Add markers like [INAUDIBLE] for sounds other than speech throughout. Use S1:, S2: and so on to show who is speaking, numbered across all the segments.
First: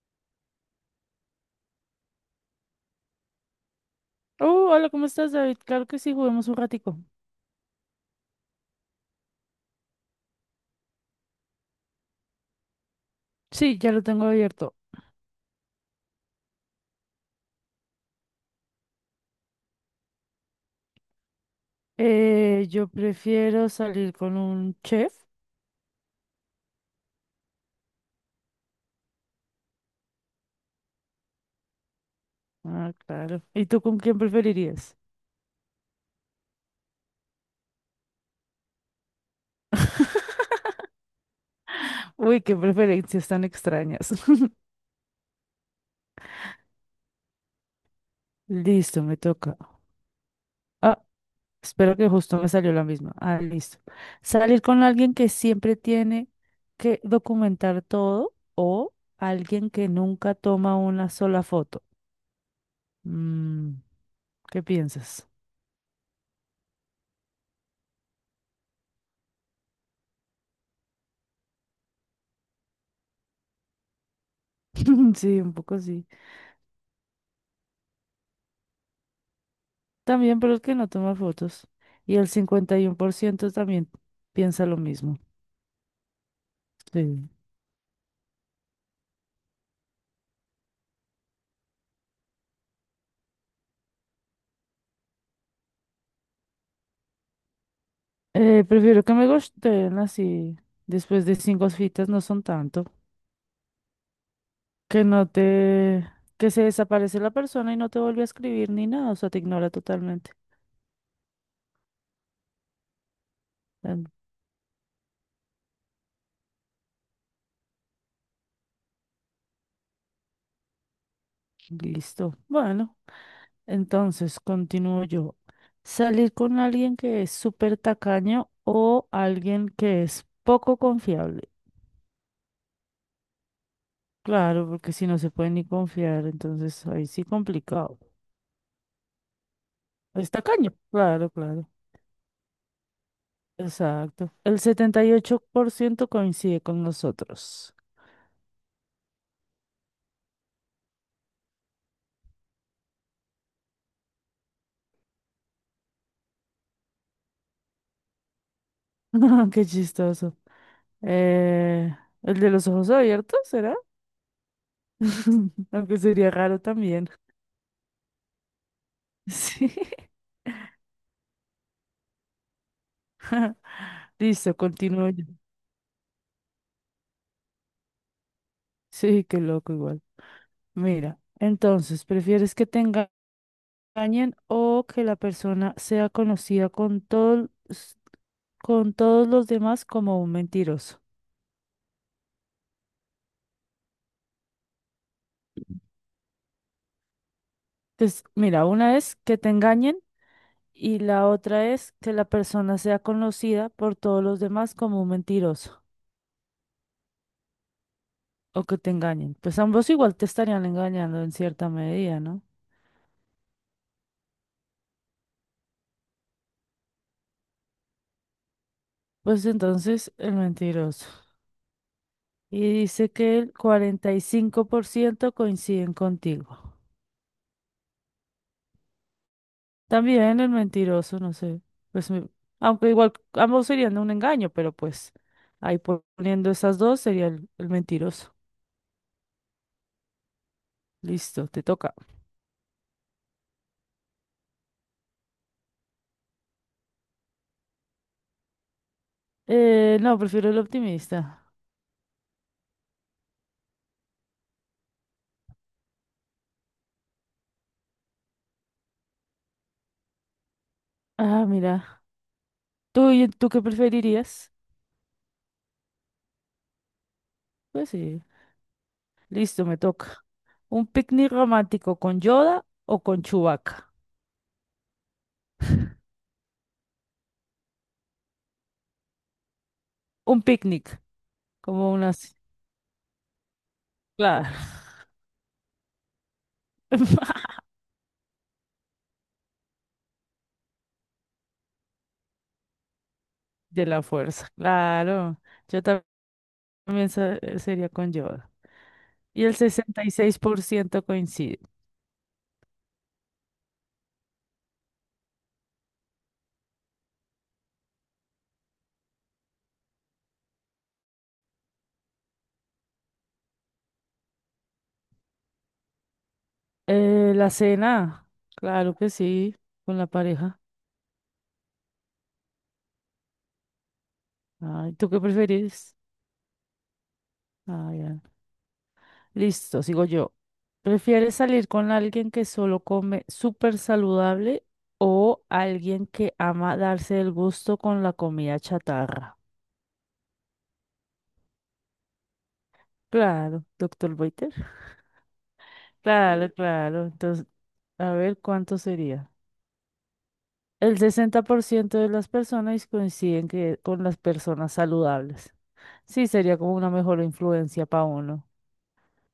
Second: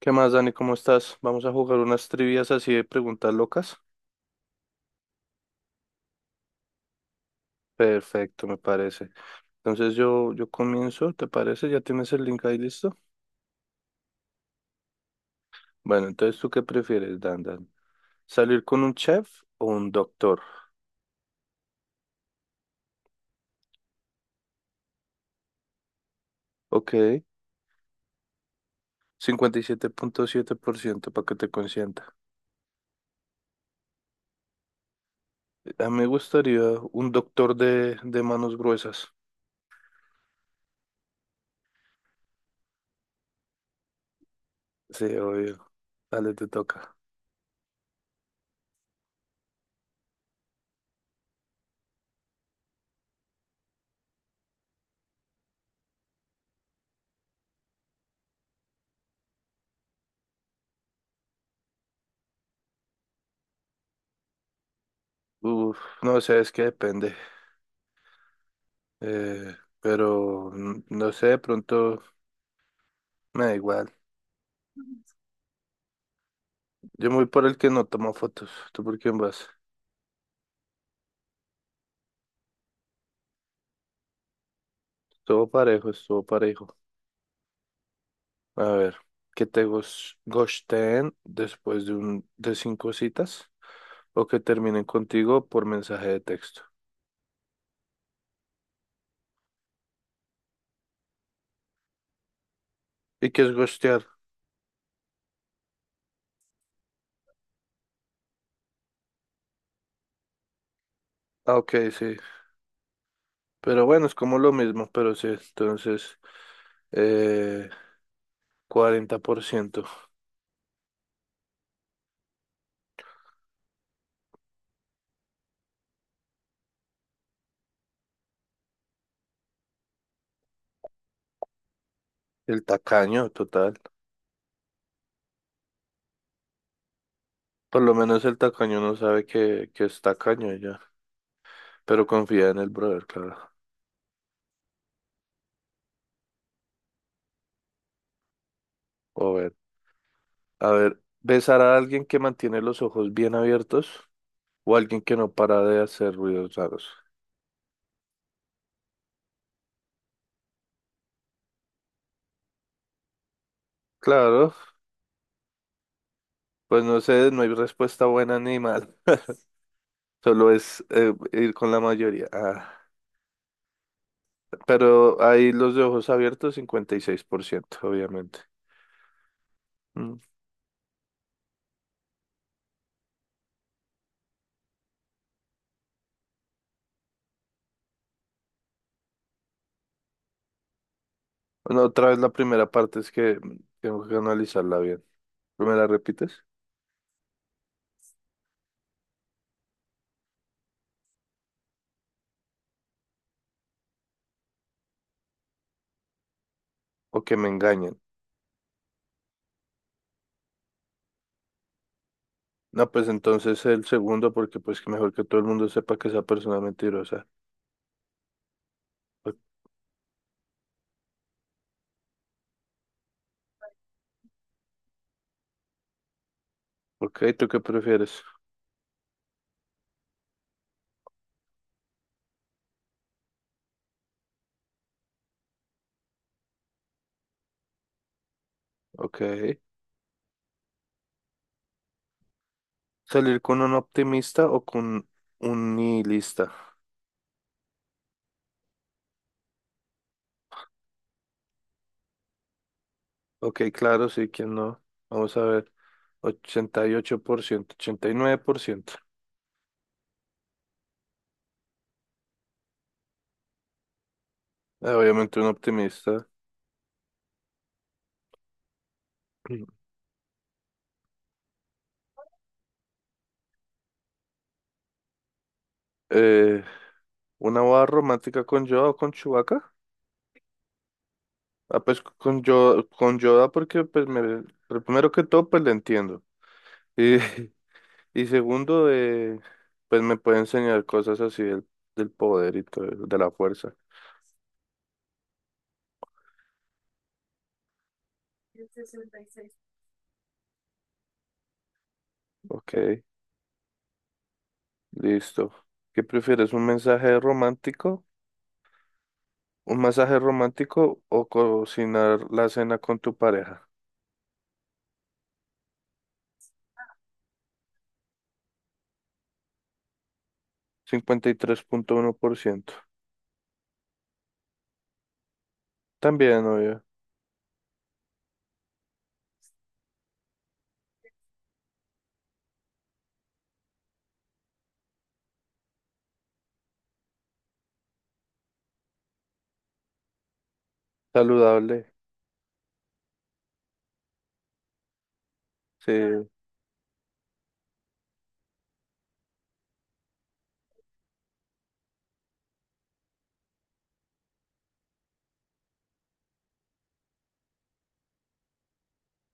S1: ¿Qué más, Dani? ¿Cómo estás? Vamos a jugar unas trivias así de preguntas locas.
S2: Oh, hola, ¿cómo estás, David? Claro que sí, juguemos un ratico.
S1: Perfecto, me parece. Entonces yo comienzo, ¿te parece? ¿Ya tienes el link ahí listo?
S2: Sí, ya lo tengo abierto.
S1: Bueno, entonces ¿tú qué prefieres, Dan Dan? ¿Salir con un chef o un doctor?
S2: Yo prefiero salir con un chef.
S1: Ok, 57,7% para que te consienta.
S2: Ah, claro. ¿Y tú con quién preferirías?
S1: A mí me gustaría un doctor de manos gruesas.
S2: [LAUGHS] Uy, qué preferencias tan extrañas. [LAUGHS]
S1: Sí, obvio. Dale, te toca.
S2: Listo, me toca. Ah, espero que justo me salió la misma. Ah, listo. Salir con alguien que siempre tiene que documentar todo o alguien que nunca toma una sola foto. Mm, ¿Qué piensas?
S1: Uf, no sé, es que depende. Eh, pero no sé, de pronto. Me da igual.
S2: [LAUGHS] Sí, un poco sí.
S1: Yo me voy por el que no toma fotos. ¿Tú por quién vas?
S2: También, pero el que no toma fotos. Y el 51% también piensa lo mismo.
S1: Estuvo parejo, estuvo parejo.
S2: Sí.
S1: A ver, ¿que te ghosteen después de cinco citas? ¿O que terminen contigo por mensaje de texto?
S2: Prefiero que me gusteen así. Después de cinco citas no son tanto.
S1: ¿Y qué es ghostear?
S2: Que no te... Que se desaparece la persona y no te vuelve a escribir ni nada. O sea, te ignora totalmente.
S1: Ah, ok, sí. Pero
S2: Em,
S1: bueno, es como lo mismo, pero sí. Entonces, eh, 40%.
S2: Listo. Bueno, entonces continúo yo. Salir con alguien que es súper tacaño o alguien que es poco confiable.
S1: El tacaño, total.
S2: Claro, porque si no se puede ni confiar, entonces ahí sí
S1: Por lo
S2: complicado.
S1: menos el tacaño no sabe que es
S2: Es
S1: tacaño
S2: tacaño.
S1: ya.
S2: Claro, claro.
S1: Pero confía en el brother, claro.
S2: Exacto. El 78% coincide con nosotros.
S1: O A ver, besar a alguien que mantiene los ojos bien abiertos o alguien que no para de hacer ruidos raros.
S2: [LAUGHS] Qué chistoso. Eh, ¿El de los ojos abiertos será?
S1: Claro,
S2: [LAUGHS] Aunque sería raro
S1: pues no
S2: también.
S1: sé, no hay respuesta buena ni mala. [LAUGHS]
S2: Sí.
S1: Solo es ir con la mayoría. Ah,
S2: [LAUGHS] Listo, continúo
S1: pero
S2: yo.
S1: ahí los de ojos abiertos, 56% obviamente.
S2: Sí, qué loco igual.
S1: Mm.
S2: Mira, entonces, ¿prefieres que tenga engañen o que la persona sea conocida con todos los demás como un mentiroso.
S1: Bueno, otra vez la primera parte es que tengo que analizarla bien. ¿Me la repites?
S2: Entonces, mira, una es que te engañen y la otra es que la persona sea conocida por todos los demás como un mentiroso
S1: ¿O que me engañen?
S2: o que te engañen. Pues ambos igual te estarían engañando en cierta medida, ¿no?
S1: No, pues entonces el segundo, porque pues que mejor que todo el mundo sepa que esa persona es mentirosa. O-
S2: Pues entonces, el mentiroso. Y dice que el 45% coinciden contigo.
S1: Ok, ¿tú qué prefieres?
S2: También el mentiroso, no sé. Pues, aunque igual ambos serían de un engaño, pero pues ahí poniendo esas dos sería el mentiroso.
S1: Ok.
S2: Listo, te toca.
S1: ¿Salir con un optimista o con un nihilista?
S2: No, prefiero el optimista.
S1: Ok, claro, sí, ¿quién no? Vamos a ver. 88%, 89%.
S2: Ah, mira. ¿Tú qué preferirías?
S1: Obviamente un optimista.
S2: Pues sí. Listo, me
S1: [CLEARS THROAT]
S2: toca. ¿Un picnic romántico con Yoda o con Chewbacca?
S1: Eh, ¿Una boda romántica con Yoda o con Chewbacca?
S2: Un picnic,
S1: Ah,
S2: como
S1: pues
S2: unas...
S1: con Yoda porque pues me,
S2: Claro.
S1: pero primero que todo pues le entiendo. Y,
S2: [LAUGHS]
S1: [LAUGHS] y segundo, pues me puede enseñar cosas así del poder y todo, eso, de la fuerza.
S2: De la fuerza, claro. Yo también sería con Yoda. Y el 66% coincide.
S1: Ok. Listo. ¿Qué prefieres? ¿Un mensaje romántico? ¿Un masaje romántico o cocinar la cena con tu pareja?
S2: La cena, claro que sí, con la pareja.
S1: 53,1%.
S2: Ay, ¿tú qué preferís?
S1: También, obvio.
S2: Listo, sigo yo. ¿Prefieres salir con alguien que solo come súper saludable o alguien que ama darse el gusto con la comida chatarra?
S1: Saludable.
S2: Claro, doctor Boiter.
S1: Sí,
S2: Claro, [LAUGHS] claro. Entonces, a ver cuánto sería. El 60% de las personas coinciden que con las personas saludables. Sí, sería como una mejor influencia para uno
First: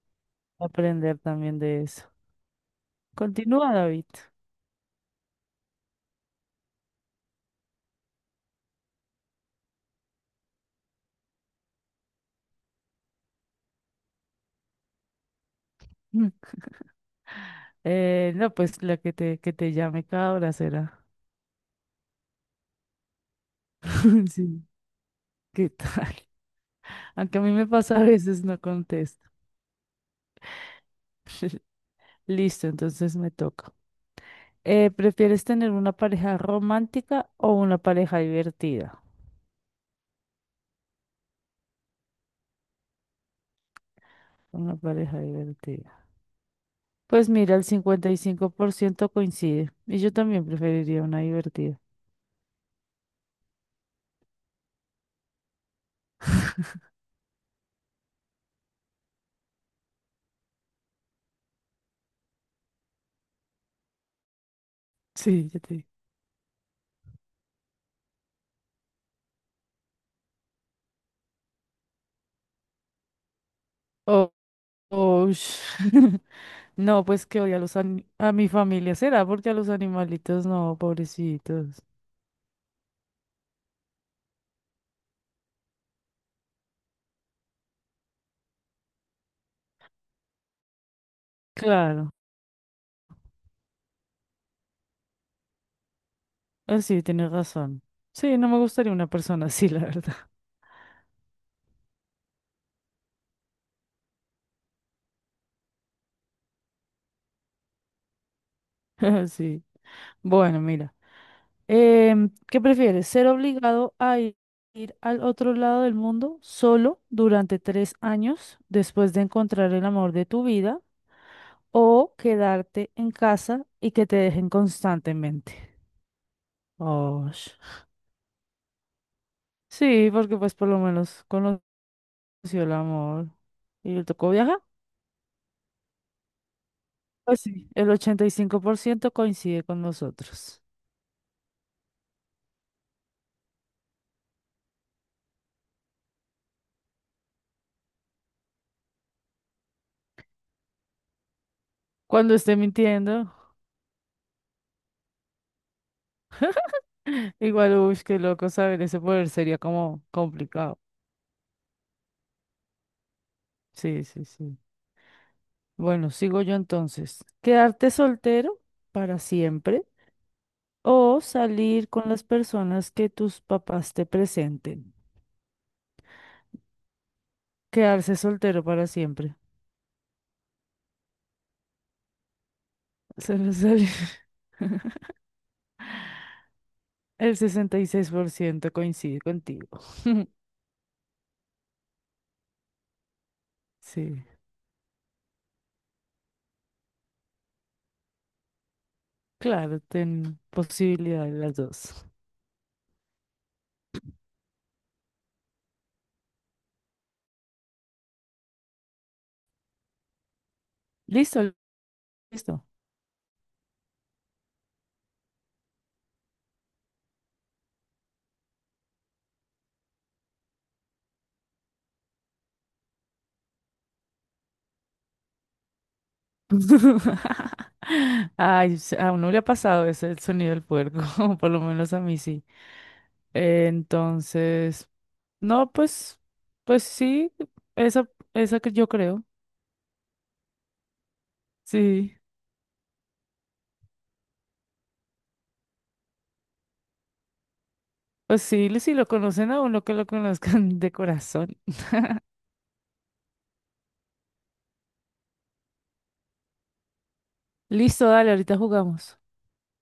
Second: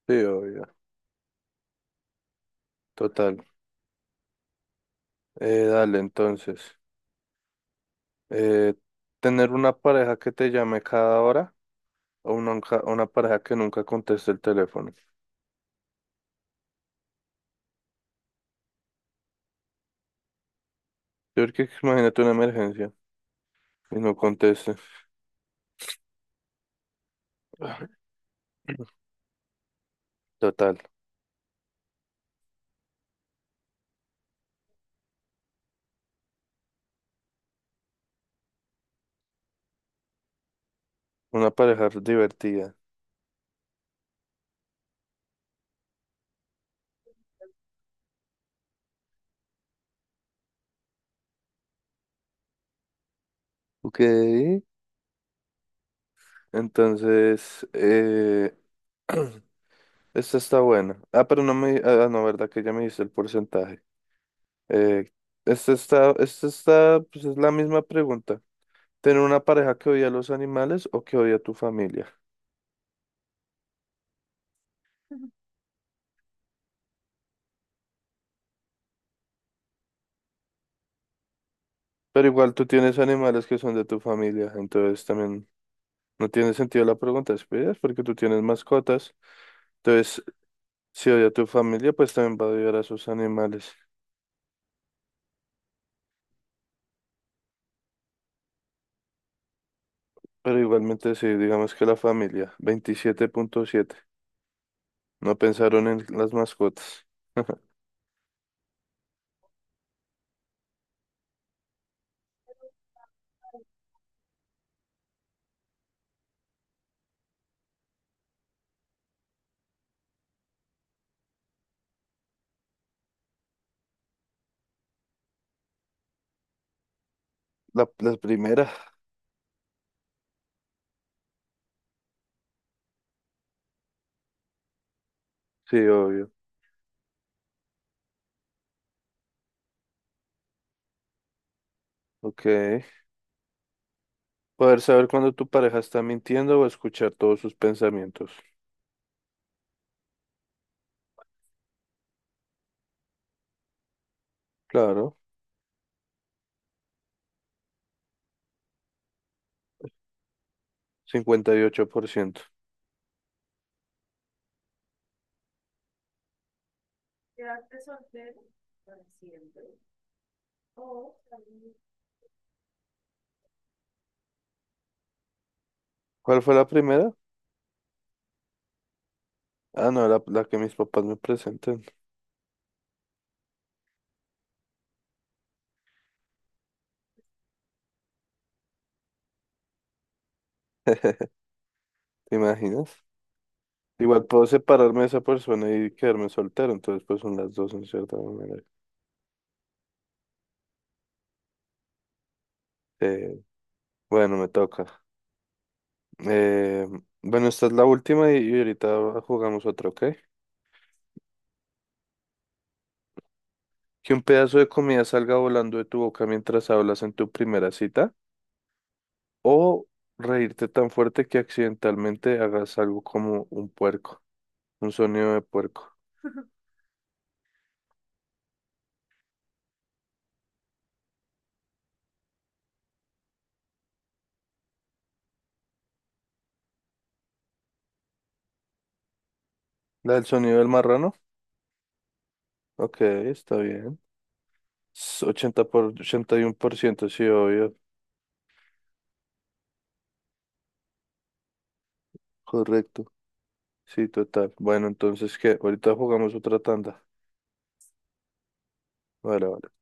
S1: sí, obvio.
S2: aprender también de eso.
S1: Total.
S2: Continúa, David.
S1: Dale, entonces. Eh, ¿Tener una pareja que te llame cada hora o una pareja que nunca conteste el teléfono?
S2: [LAUGHS] No, pues la que te llame cada hora será.
S1: Yo creo que imagínate una emergencia y no
S2: [LAUGHS] Sí,
S1: conteste.
S2: ¿qué tal? Aunque a mí me pasa a veces no contesto.
S1: Total.
S2: Listo, entonces me toca. ¿Prefieres tener una pareja romántica o una pareja divertida?
S1: Una pareja divertida.
S2: Una pareja divertida. Pues mira, el 55% coincide. Y yo también preferiría una divertida.
S1: Ok. Entonces, [CLEARS THROAT] esta está buena. Ah, no, verdad que ya me dice el porcentaje. Eh,
S2: Sí, ya
S1: esta
S2: te...
S1: está, esta está, pues es la misma pregunta. ¿Tener una pareja que odia a los animales o que odia a tu familia?
S2: Oh, oh, [LAUGHS] No, pues que odia a los a mi familia. ¿Será porque a los animalitos no, pobrecitos?
S1: Pero igual tú tienes animales que son de tu familia, entonces también no tiene sentido la pregunta, ¿sí? Porque tú tienes mascotas, entonces si odia a tu familia,
S2: Claro.
S1: pues también va a odiar a sus animales.
S2: Ah, sí, tienes razón. Sí, no me gustaría una persona así, [LAUGHS] la verdad.
S1: Pero igualmente sí, digamos que la familia, 27,7. No pensaron en las mascotas. [LAUGHS]
S2: [LAUGHS] Sí. Bueno, mira. ¿Qué prefieres? ¿Ser obligado a ir al otro lado del mundo solo durante 3 años después de encontrar el amor de tu vida o quedarte en casa y que te dejen constantemente? Oh,
S1: La primera.
S2: sí, porque pues por lo menos conoció el amor y le tocó viajar.
S1: Sí, obvio.
S2: Pues sí, el 85% coincide con nosotros.
S1: Ok. Poder saber cuando tu pareja está mintiendo o escuchar todos sus pensamientos.
S2: Cuando esté mintiendo,
S1: Claro,
S2: [LAUGHS] igual, uy, qué loco saber ese poder, sería como complicado.
S1: 58%.
S2: Sí, sí, sí. Bueno, sigo yo entonces. ¿Quedarte soltero para siempre o salir con las personas que tus papás te presenten?
S1: ¿Cuál fue la primera?
S2: Quedarse soltero para siempre.
S1: Ah, no, la que mis papás me presenten.
S2: [LAUGHS] Se me sale- [LAUGHS] El 66% coincide contigo. [LAUGHS]
S1: ¿Te imaginas?
S2: Sí,
S1: Igual puedo separarme de esa persona y quedarme soltero, entonces pues son las dos en cierta manera.
S2: claro, ten posibilidad de las dos.
S1: Eh, bueno, me toca. Eh, bueno, esta es la última y ahorita jugamos otra, ¿ok?
S2: Listo, listo.
S1: Que un pedazo de comida salga volando de tu boca mientras hablas en tu primera cita. O reírte tan fuerte que accidentalmente hagas algo como un puerco, un sonido de puerco.
S2: [LAUGHS] Ay, a uno le ha pasado ese el sonido del puerco, [LAUGHS] por lo menos a mí sí. Entonces... No, pues sí, esa, esa que yo creo.
S1: ¿La del sonido del marrano?
S2: Sí,
S1: Ok, está bien. Es 80 por 81%, sí, obvio.
S2: pues sí, si lo conocen a uno que lo conozcan [LAUGHS] de corazón.
S1: Correcto. Sí, total. Bueno, entonces, ¿qué? Ahorita jugamos otra tanda.
S2: Listo, dale, ahorita jugamos.
S1: Vale, vale.